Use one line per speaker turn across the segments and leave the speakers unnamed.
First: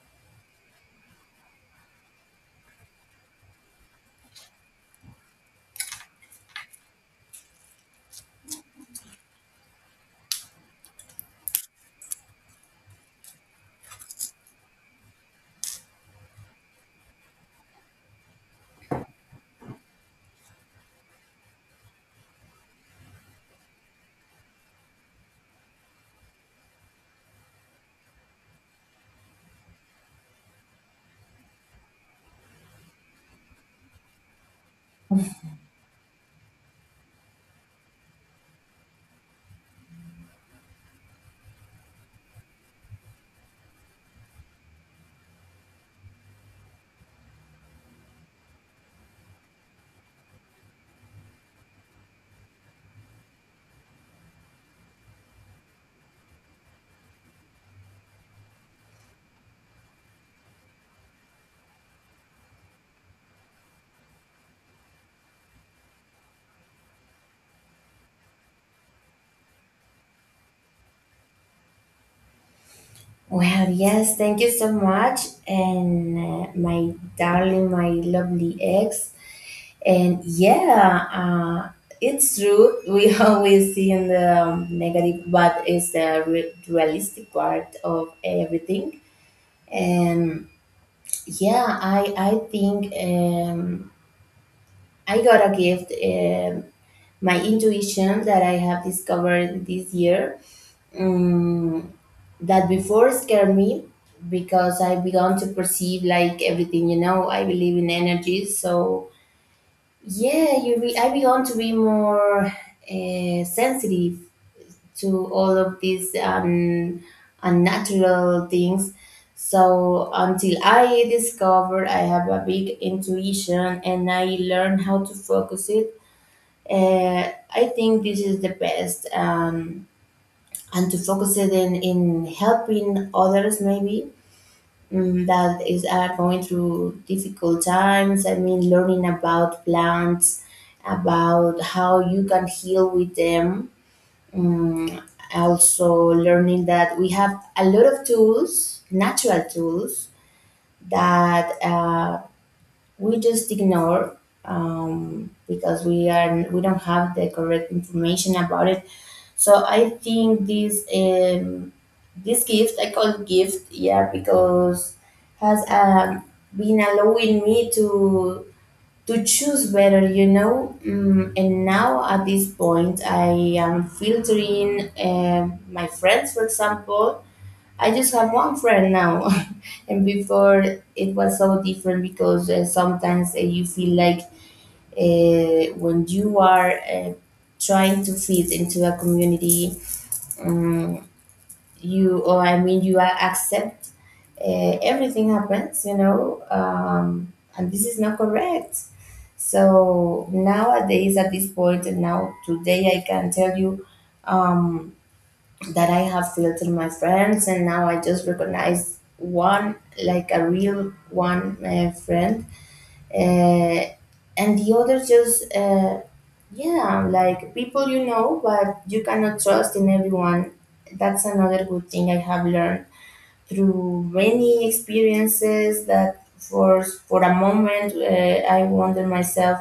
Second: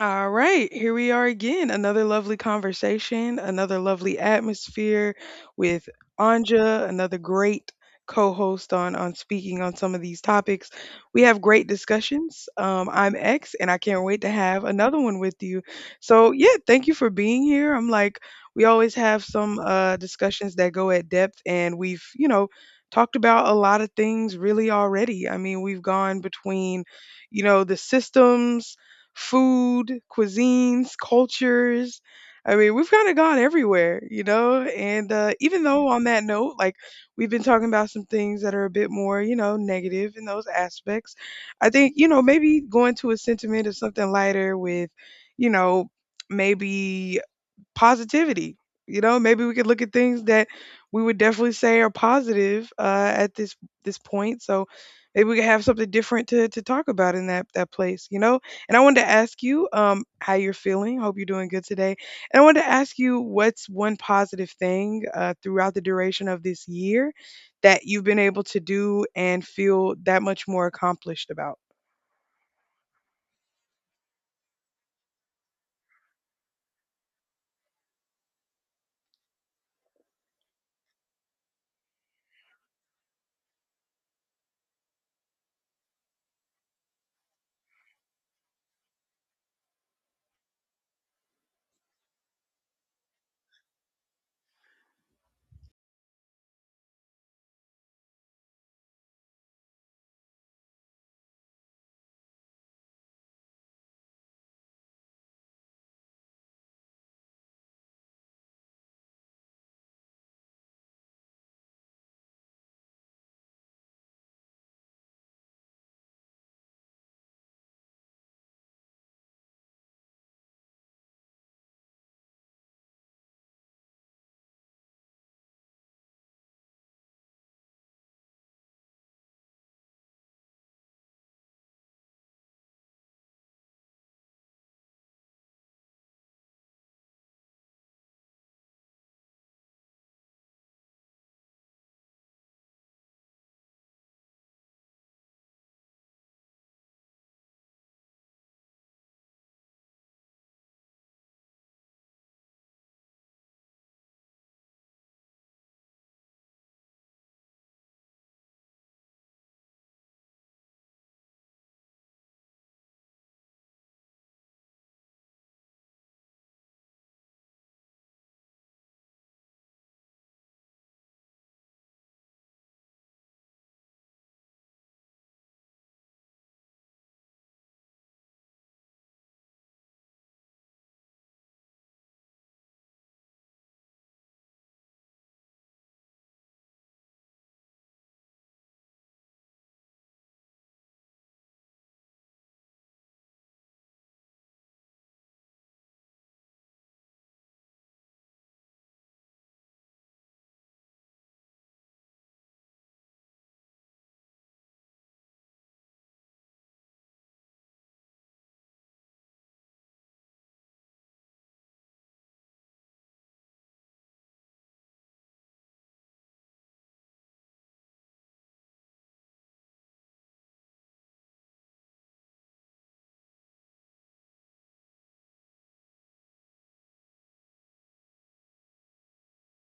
All right, here we are again. Another lovely conversation, another lovely atmosphere with Anja, another great co-host on speaking on some of these topics. We have great discussions. I'm X, and I can't wait to have another one with you. So yeah, thank you for being here. I'm like we always have some discussions that go at depth, and we've talked about a lot of things really already. I mean, we've gone between you know the systems, food, cuisines, cultures. I mean, we've kind of gone everywhere, you know? And even though on that note, like we've been talking about some things that are a bit more, you know, negative in those aspects, I think, you know, maybe going to a sentiment of something lighter with, you know, maybe positivity. You know, maybe we could look at things that we would definitely say are positive at this point. So maybe we could have something different to talk about in that place. You know, and I wanted to ask you how you're feeling. Hope you're doing good today. And I wanted to ask you what's one positive thing throughout the duration of this year that you've been able to do and feel that much more accomplished about.
Well, yes, thank you so much. And my darling, my lovely ex. And yeah, it's true. We always see in the negative, but it's the realistic part of everything. And yeah, I think I got a gift, my intuition that I have discovered this year, um, that before scared me because I began to perceive like everything, you know, I believe in energy. So, yeah, I began to be more sensitive to all of these, unnatural things. So, until I discovered I have a big intuition and I learned how to focus it, I think this is the best. And to focus it in helping others maybe, mm, that is are going through difficult times. I mean, learning about plants, about how you can heal with them. mm, Also learning that we have a lot of tools, natural tools, that we just ignore, because we don't have the correct information about it. So I think this, this gift, I call gift, yeah, because has, um, been allowing me to choose better, you know. Mm, and now at this point, I am filtering, my friends, for example. I just have one friend now, and before it was so different because, sometimes you feel like, when you are, trying to fit into a community, mm, you or I mean, you are accept, everything happens, you know, and this is not correct. So nowadays at this point and now today, I can tell you, um, that I have filtered my friends and now I just recognize one, like a real one, friend, uh, and the others just, yeah, like people, you know, but you cannot trust in everyone. That's another good thing I have learned through many experiences. That for a moment, I wonder myself,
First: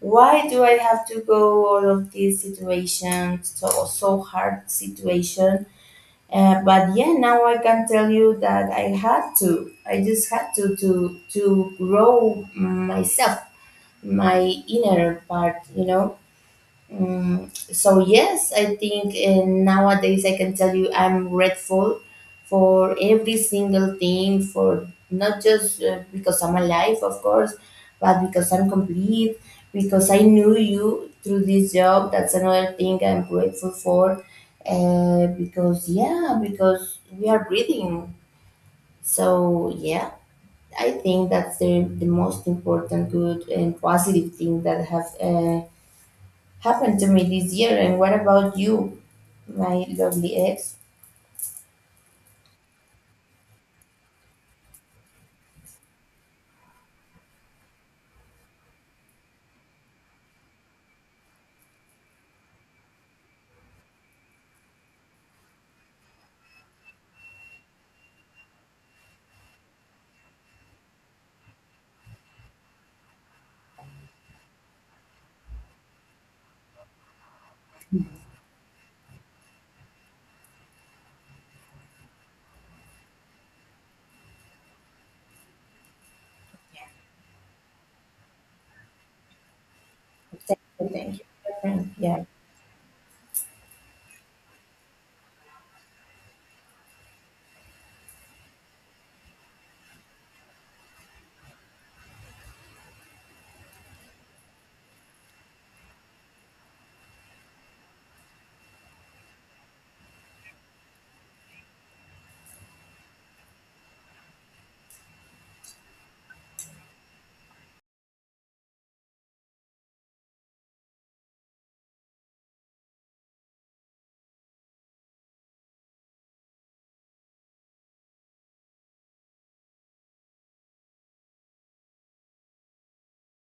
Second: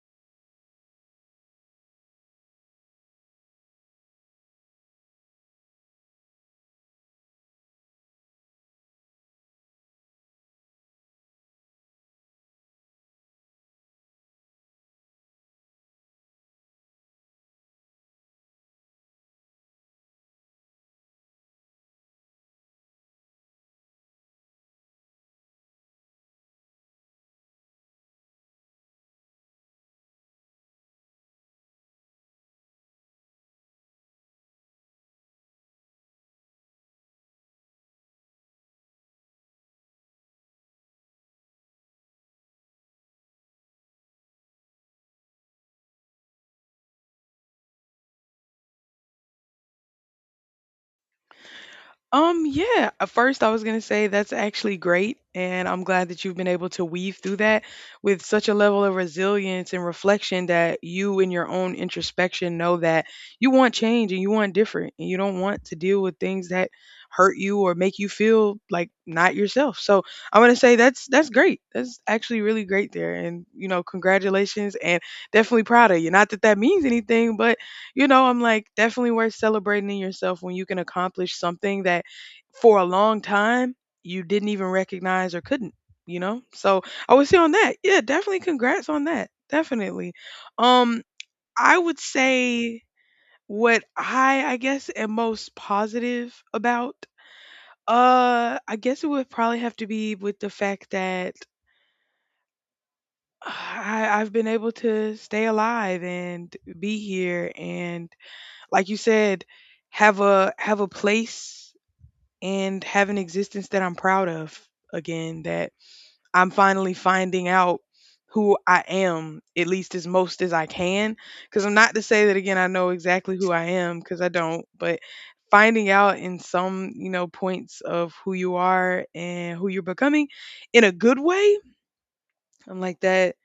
why do I have to go all of these situations, so so hard situation. But yeah, now I can tell you that I just had to to grow myself, my inner part, you know. Mm, so yes, I think, nowadays I can tell you I'm grateful for every single thing. For not just, because I'm alive, of course, but because I'm complete, because I knew you through this job. That's another thing I'm grateful for. Because yeah, because we are breathing. So yeah, I think that's the most important good and positive thing that have, happened to me this year. And what about you, my lovely ex?
Yeah, at first I was going to say that's actually great. And I'm glad that you've been able to weave through that with such a level of resilience and reflection that you, in your own introspection, know that you want change and you want different and you don't want to deal with things that hurt you or make you feel like not yourself. So I want to say that's great. That's actually really great there. And, you know, congratulations and definitely proud of you. Not that that means anything, but you know, I'm like definitely worth celebrating in yourself when you can accomplish something that for a long time you didn't even recognize or couldn't, you know? So I would say on that, yeah, definitely congrats on that. Definitely.
Thank you,
Um,
thank you.
I
My.
would
Yeah.
say what I guess am most positive about, I guess it would probably have to be with the fact that I've been able to stay alive and be here and like you said, have a place and have an existence that I'm proud of again that I'm finally finding out who I am, at least as most as I can. Because I'm not to say that again, I know exactly who I am, because I don't, but finding out in some, you know, points of who you are and who you're becoming in a good way, I'm like that.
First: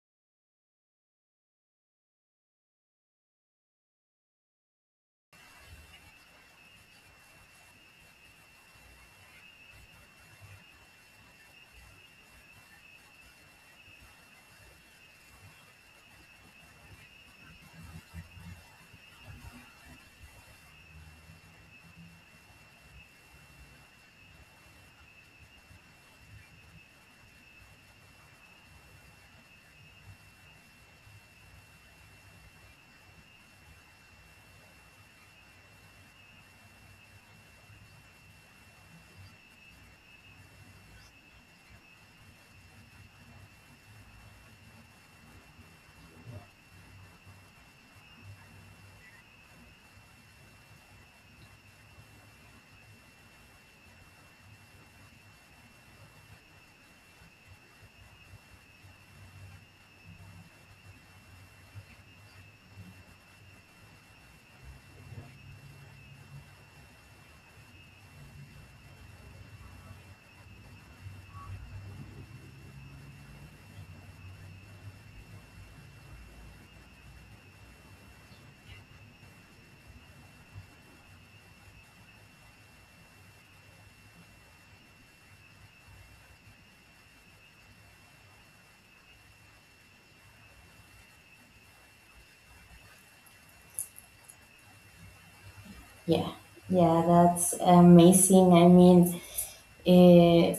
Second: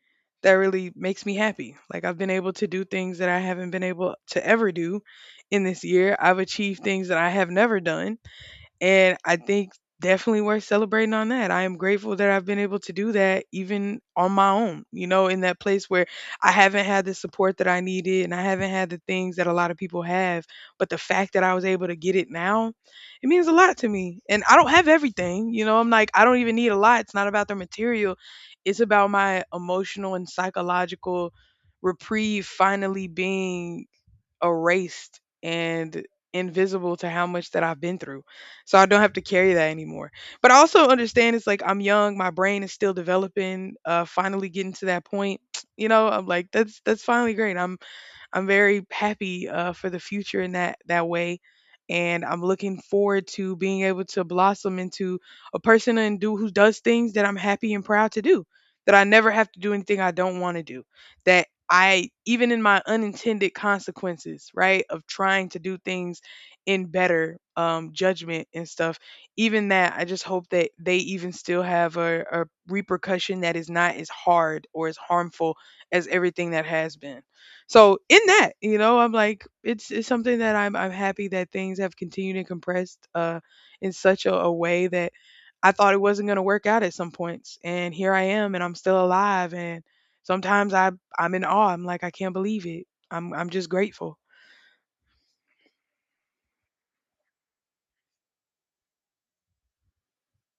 That really makes me happy. Like, I've been able to do things that I haven't been able to ever do in this year. I've achieved things that I have never done and I think definitely worth celebrating on that. I am grateful that I've been able to do that even on my own, you know, in that place where I haven't had the support that I needed and I haven't had the things that a lot of people have. But the fact that I was able to get it now, it means a lot to me. And I don't have everything, you know, I'm like, I don't even need a lot. It's not about the material, it's about my emotional and psychological reprieve finally being erased and invisible to how much that I've been through. So I don't have to carry that anymore. But I also understand it's like I'm young, my brain is still developing, finally getting to that point. You know, I'm like that's finally great. I'm very happy for the future in that way, and I'm looking forward to being able to blossom into a person and do who does things that I'm happy and proud to do. That I never have to do anything I don't want to do. That I even in my unintended consequences, right, of trying to do things in better judgment and stuff. Even that, I just hope that they even still have a repercussion that is not as hard or as harmful as everything that has been. So in that, you know, I'm like, it's something that I'm happy that things have continued and compressed in such a way that I thought it wasn't gonna work out at some points. And here I am and I'm still alive and sometimes I'm in awe. I'm like, I can't believe it. I'm just grateful.
Yeah, yeah, that's amazing. I mean, uh,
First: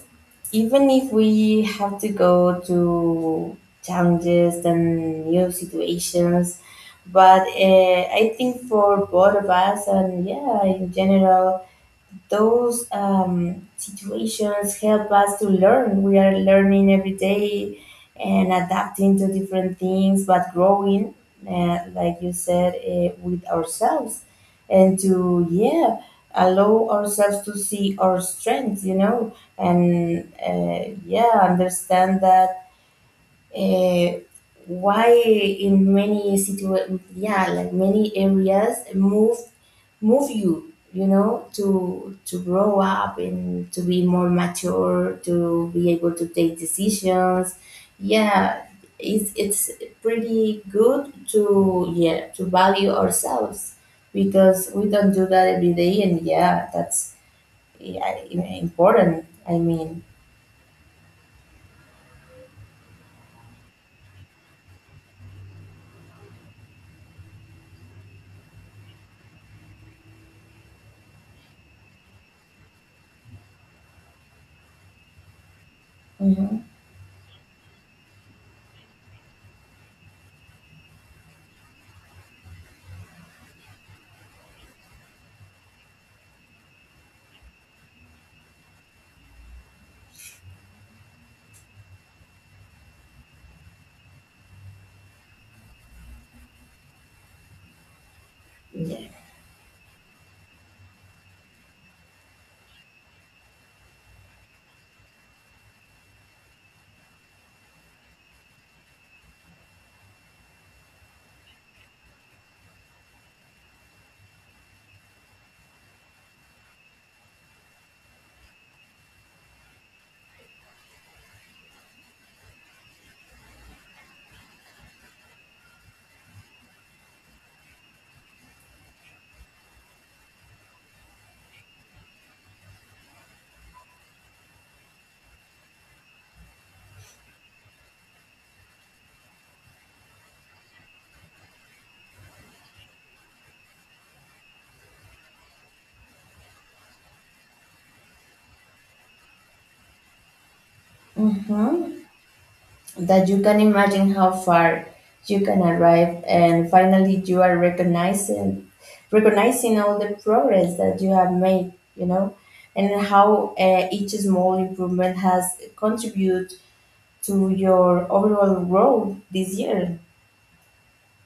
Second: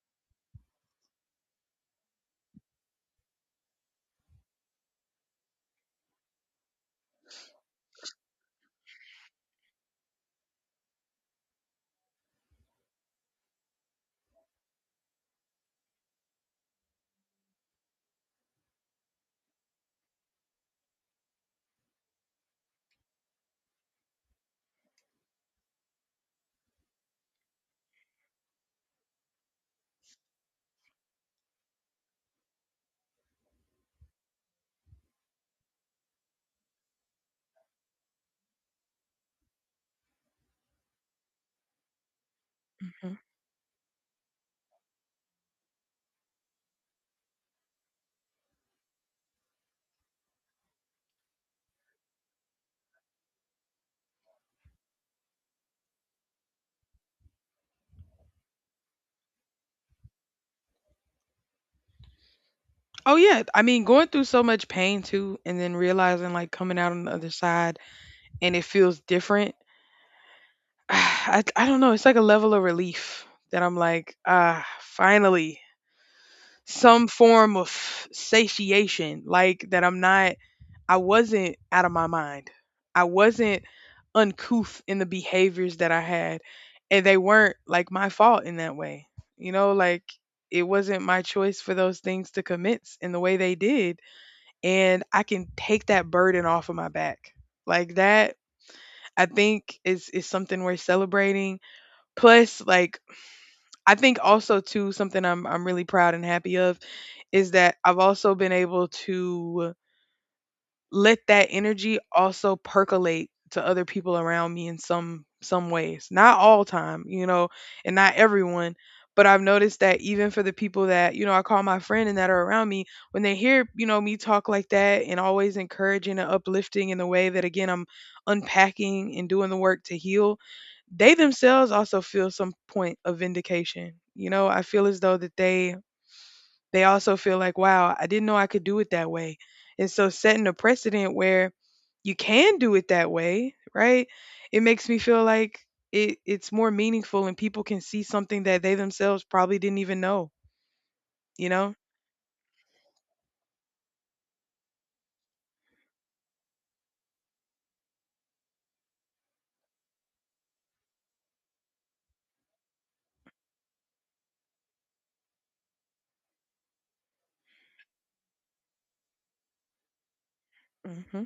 even if we have to go to challenges and new situations, but I think for both of us and yeah, in general, those, situations help us to learn. We are learning every day and adapting to different things, but growing, like you said, with ourselves and to, yeah, allow ourselves to see our strengths, you know, and yeah, understand that, uh, why in yeah, like many areas move, you, you know, to grow
Mhm.
up and to be more mature, to be able to take decisions. Yeah, it's pretty good to, yeah, to value ourselves, because we don't do that every day, and yeah, that's, yeah, important. I mean,
Oh yeah, I mean going through so much pain too, and then realizing like coming out on the other side and it feels different. I don't know. It's like a level of relief that I'm like, ah, finally,
hmm,
some form of satiation, like that I'm not, I wasn't out of my mind. I wasn't uncouth in the behaviors that I had, and they weren't like my fault in that way. You know, like it wasn't my choice for those things to commence in the way they did. And I can take that burden off of my back. Like that,
yeah,
I think is something we're celebrating. Plus, like I think also too something I'm really proud and happy of is that I've also been able to let that energy also percolate to other people around me in some ways. Not all time, you know, and not everyone, but I've noticed that even for the people that, you know, I call my friend and that are around me, when they hear, you know, me talk like that and always encouraging and uplifting in the way that again I'm unpacking and doing the work to heal, they themselves also feel some point of vindication. You know, I feel as though that they also feel like, wow, I didn't know I could do it that way. And so setting a precedent where you can do it that way, right? It makes me feel like it's more meaningful and people can see something that they themselves probably didn't even know, you know?
hmm, that you can imagine how far you can arrive, and finally you are recognizing, all the progress that you have made, you know, and how, each small improvement has contributed to your overall growth this year.
Hmm.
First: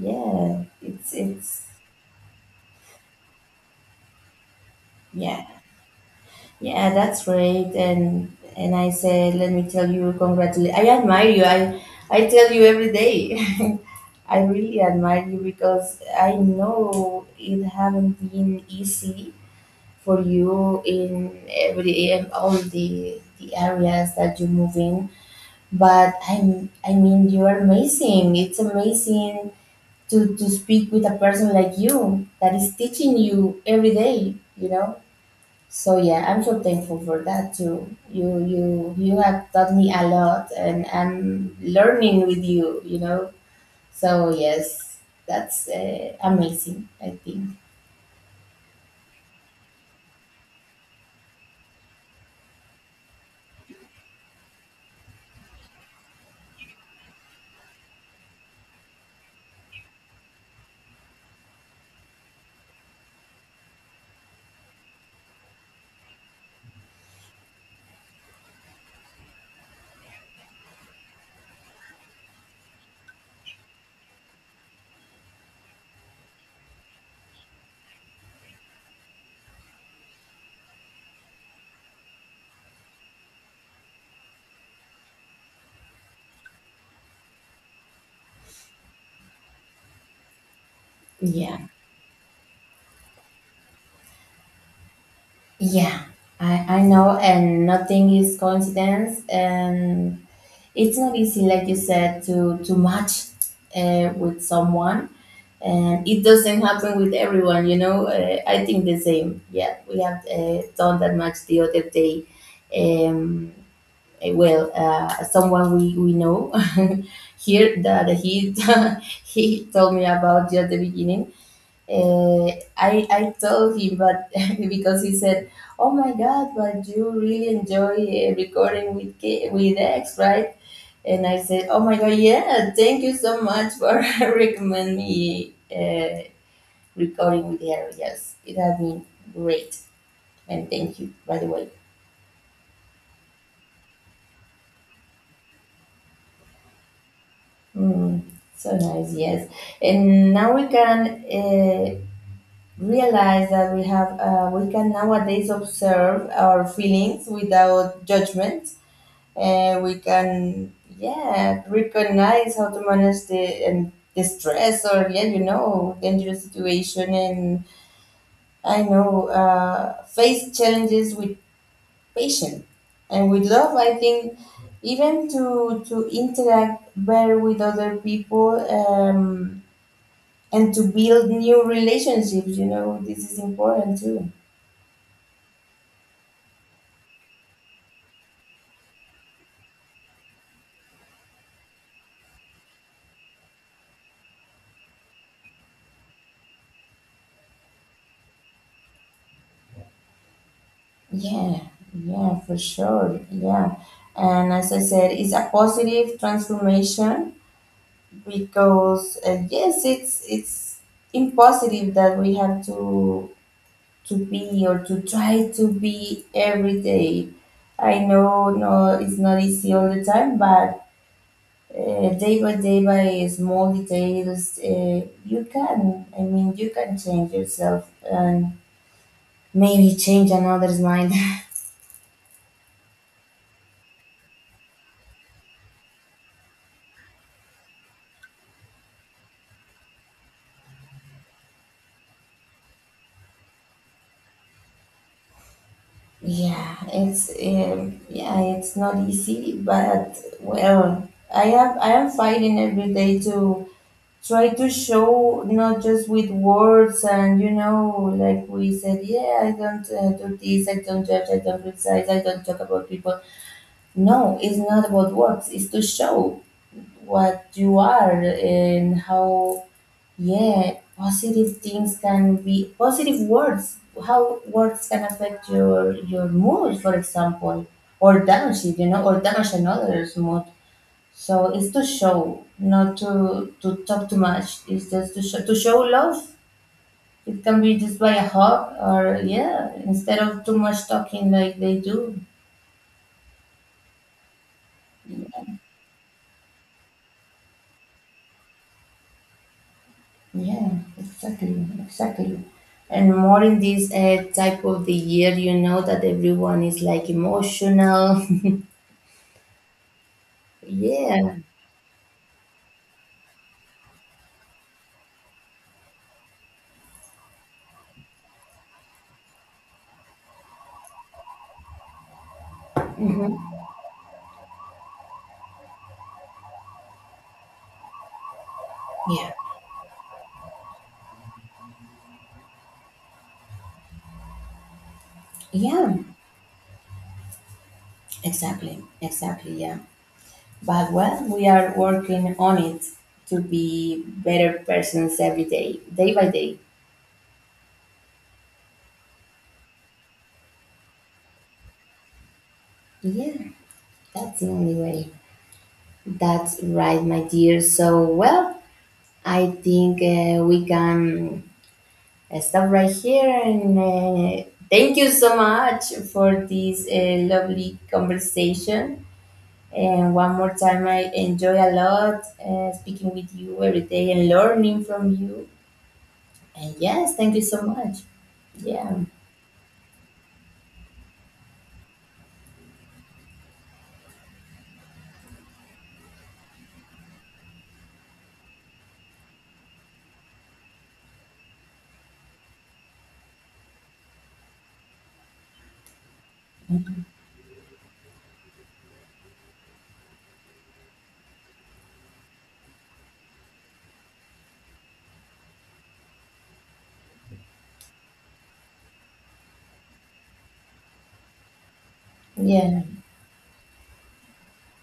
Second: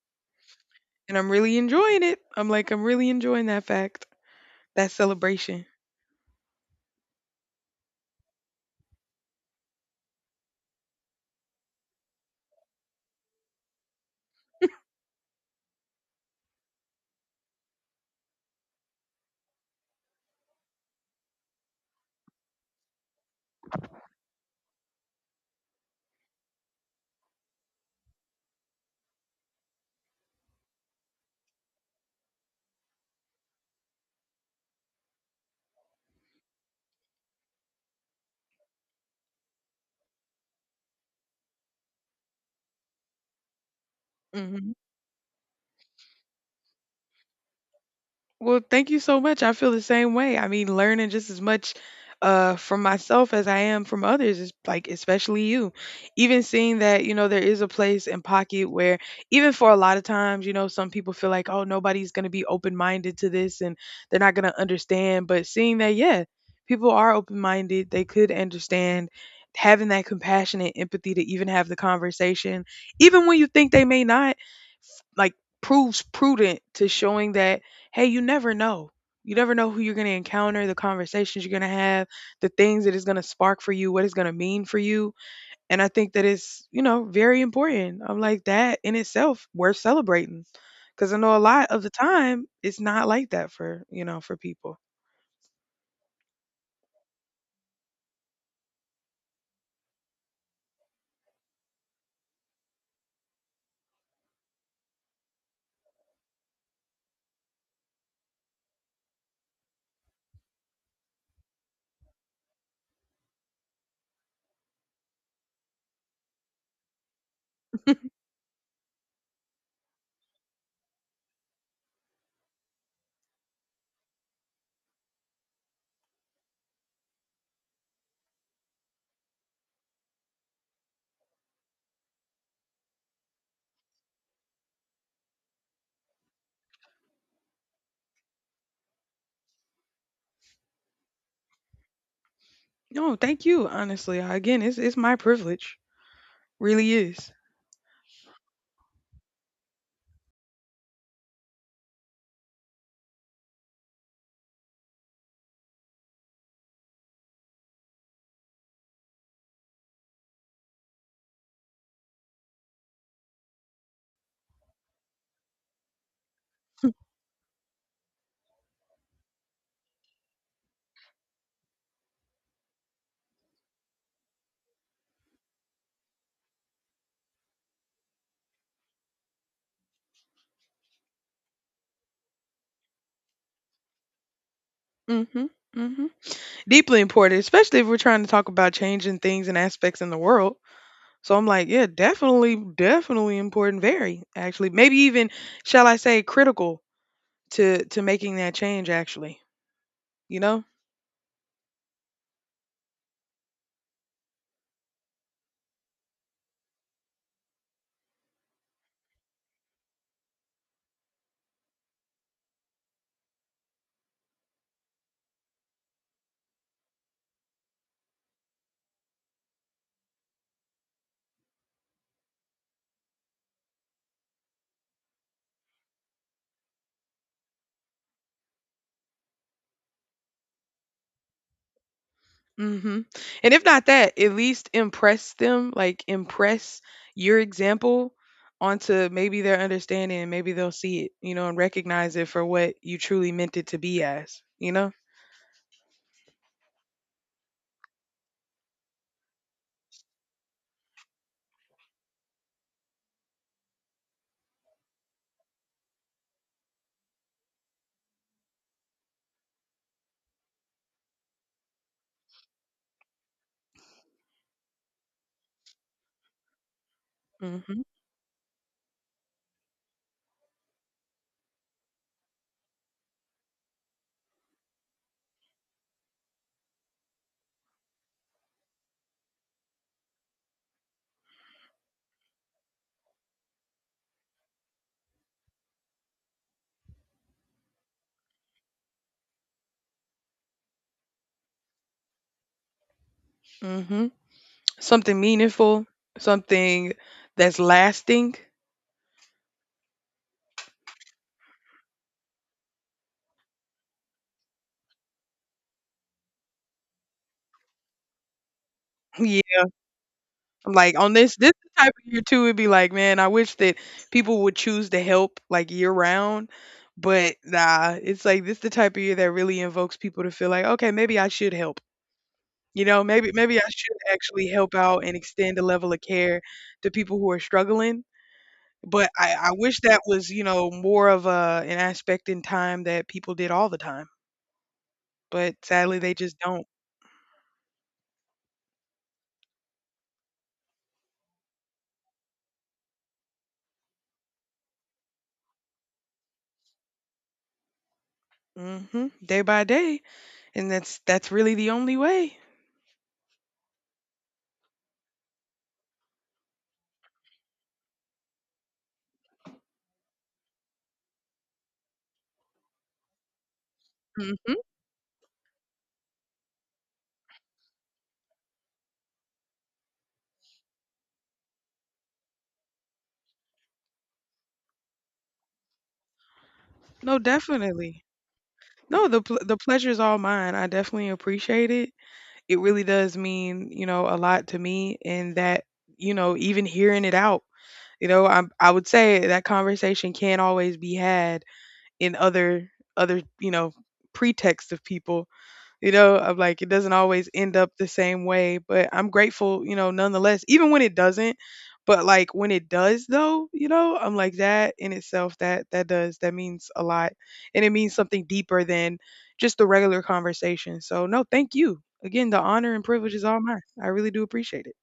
Yeah,
And I'm really
it's,
enjoying it. I'm like, I'm really enjoying that fact, that
yeah,
celebration.
yeah, that's great. And I said, let me tell you congratulations. I admire you. I tell you every day. I really admire you because I know it haven't been easy for you in every, in all the areas that you move in. But I mean, you are amazing. It's amazing to speak with a person like you that is teaching you every day. You know. So yeah, I'm so thankful for that too. You you have taught me a lot, and I'm learning with you. You know, so
Mhm.
yes, that's, amazing, I think.
Well, thank you so much. I feel the same way. I mean, learning just as much from myself as I am from others is like especially you. Even seeing that, you know, there is a place and pocket where even for a lot of times, you know, some people feel like, oh, nobody's gonna be open minded to this and they're not gonna understand. But seeing that, yeah, people are open minded, they could understand having that compassion and empathy to even have the conversation, even when you think they may not, like proves prudent to showing that hey, you never know. You never know who you're going to encounter, the conversations you're going to have, the things that is going to spark for you, what it's going to mean for you. And I think that it's, you know, very important. I'm like, that in itself, worth celebrating. Because I know a
Yeah.
lot of the time, it's not like that for, you know, for people.
Yeah, I know, and nothing is coincidence, and it's not easy, like you said, to match, with someone, and it doesn't happen with everyone. You know, I think the same. Yeah, we have, done that match the other day. Um, Someone we know here, that he he told me about, just the beginning. Uh, I told him, but because he said, "Oh my God, but you really enjoy, recording with X, right?" And I said, "Oh my God, yeah, thank you so much for recommend me, recording with her. Yes, it has been great, and thank you by the way."
No, thank you, honestly. Again, it's my privilege. Really is.
Mm, so nice, yes. And now we can, realize that we have, we can nowadays observe our feelings without judgment, and we can, yeah, recognize how to manage the, the stress, or yeah, you know, dangerous situation, and I know, face challenges with patience and with love. I think even to interact better with other people, and to build new relationships. You know, this is important too.
Hmm. Hmm. Deeply important, especially if we're trying to talk about changing things and aspects in the world. So I'm like, yeah, definitely, definitely important, very actually. Maybe even, shall I say, critical to making that change actually, you know?
Yeah, yeah, for sure. Yeah. And as I said, it's a positive transformation because, yes, it's impossible that we have to be or to try to be every day. I know, no, it's not easy all the time, but, day by day, by small details, you can, I mean, you can change yourself, and maybe change another's mind.
Hmm. And if not that, at least impress them, like impress your example onto maybe their understanding and maybe they'll see it, you know, and recognize it for what you truly meant it to be as, you know?
Yeah, it's yeah, it's not easy, but well, I am fighting every day to try to show, not just with words. And you know, like we said, yeah, I don't, do this, I don't judge, I don't criticize, I don't talk about people. No, it's not about words, it's to show what you
Hmm.
are, and how, yeah, positive things can be positive words. How words can affect your mood, for example, or damage it, you know, or damage another's mood. So it's to show, not to talk too much. It's just to show, to show love. It can be just by a hug, or yeah, instead of too much talking like they do.
Hmm. Something meaningful, something that's lasting.
Yeah, exactly, exactly. And more in this, type of the year, you know, that everyone is like emotional.
I'm like on this
Yeah.
this type of year too, it'd be like, man, I wish that people would choose to help like year round. But nah, it's like this the type of year that really invokes people to feel like, okay, maybe I should help. You know, maybe
Hmm.
maybe I should actually help out and extend a level of care to people who are struggling. But
Yeah.
I wish that was, you know, more of a an aspect in time that people did all the time. But
Yeah,
sadly they just don't.
exactly. Exactly, yeah. But well, we are working on it, to be better persons every day, day by day.
Hmm. Day by day. And that's really the only way.
Yeah, that's the only way. That's right, my dear. So, well, I think, we can, stop right here. And,
Hmm.
thank you so much for this, lovely conversation. And one more time, I enjoy a lot, speaking with you every day and learning from you. And yes,
No,
thank you so much.
definitely.
Yeah,
No, the pleasure is all mine. I definitely appreciate it. It really does mean, you know, a lot to me and that, you know, even hearing it out, you know, I would say that conversation can't always be had in other, you know, pretext of people you know, of like it doesn't always end up the same way, but I'm grateful, you know, nonetheless, even when it doesn't. But like when it does though, you know, I'm like that in itself that that does that means a lot. And it means something deeper than just the regular conversation. So no, thank you. Again, the honor
yeah.
and privilege is all mine. I really do appreciate it.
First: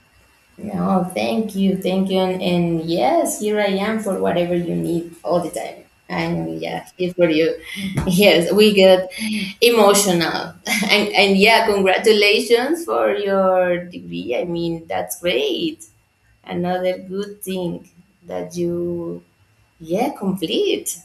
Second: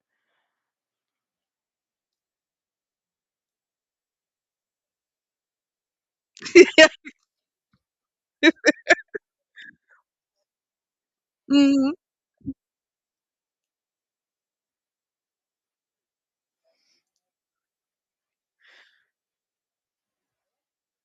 No, thank you, and yes, here I am for whatever you need all the time. And yeah, here for you. Yes, we get emotional, and yeah,
Mhm.
congratulations for your degree. I mean, that's great. Another good thing that you, yeah, complete.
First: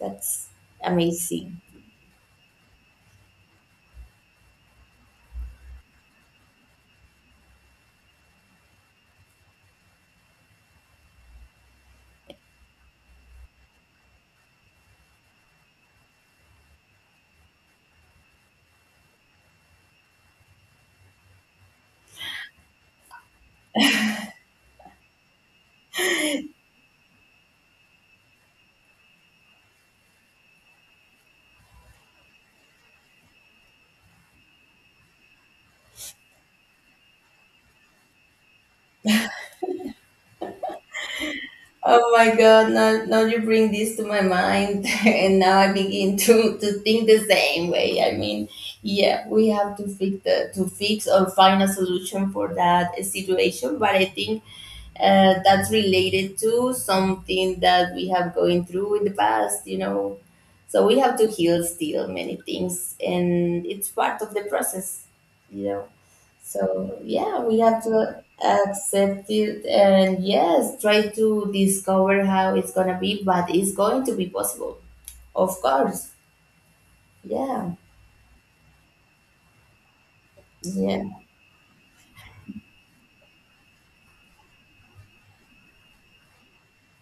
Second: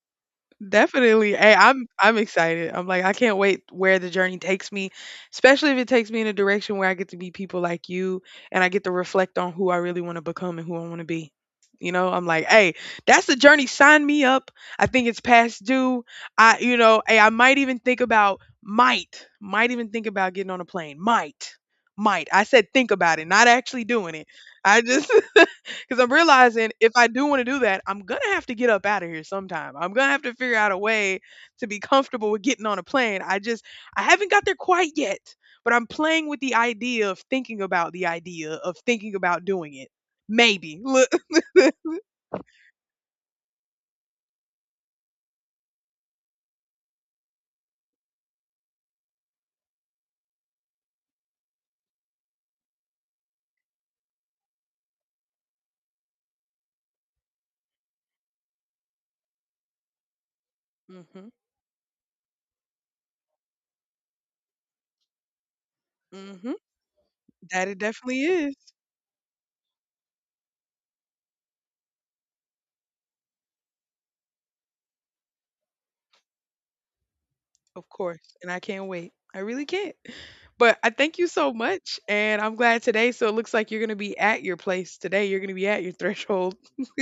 That's
Definitely. Hey,
amazing.
I'm excited. I'm like I can't wait where the journey takes me, especially if it takes me in a direction where I get to meet people like you and I get to reflect on who I really want to become and who I want to be. You know, I'm like, hey, that's the journey. Sign me up. I think it's past due. I, you know, hey, I might even think about might even think about getting on a plane. Might, might. I said think about it, not actually doing it. I just Because I'm realizing if I do want to do that, I'm going to have to get up out of here sometime. I'm going to have to figure out a way to be comfortable with getting on a plane. I just, I haven't got there quite yet, but I'm playing with the idea of thinking about the idea of thinking about doing it. Maybe. Look.
Oh my God, now, now you bring this to my mind, and now I begin to think the same way. I mean, yeah, we have to fix to fix or find a solution for that situation, but I think, that's related to something that we have going through in the past, you know. So we have to
Mhm,
heal still many things, and it's part of the process, you know.
mhm.
So yeah, we
That it
have to
definitely is.
accept it, and yes, try to discover how it's gonna be, but it's going to be possible, of course. Yeah,
Of course, and I can't wait. I really can't. But I
yeah,
thank you so much, and I'm glad today. So it looks like you're gonna be at your place today. You're gonna be at your threshold.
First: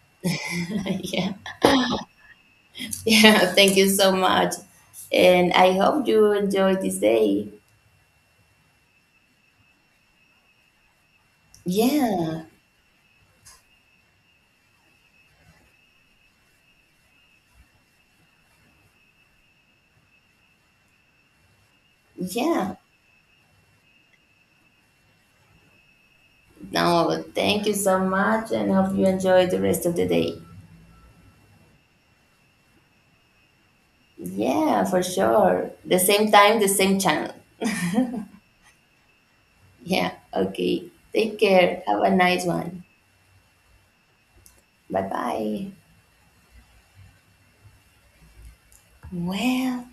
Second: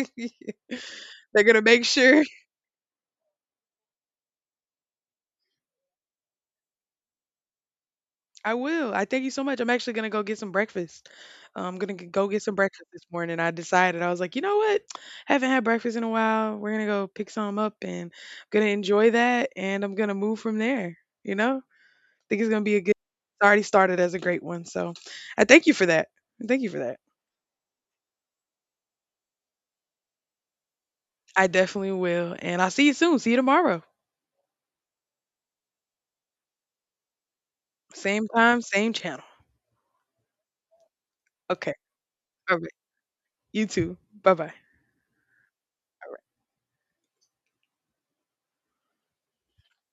yeah,
They're gonna make sure.
yeah. Thank you so much, and I hope you enjoy this day.
I will. I thank you so much. I'm actually gonna go get some breakfast. I'm gonna go get
Yeah,
some breakfast this morning. I decided I was like, you know what? Haven't had breakfast in a while. We're gonna go pick some up, and I'm gonna enjoy that, and I'm gonna move from there. You know, I think it's gonna
yeah.
be a good. It's already started as a great one, so I thank you for that. Thank you for that.
No, thank you so much, and hope you enjoy the rest of the day.
I definitely will, and I'll see you soon. See you tomorrow.
Yeah, for sure. The same time, the same channel.
Same time, same channel.
Yeah, okay. Take
Okay.
care. Have a nice
All right.
one.
You too. Bye-bye.
Bye bye. Well,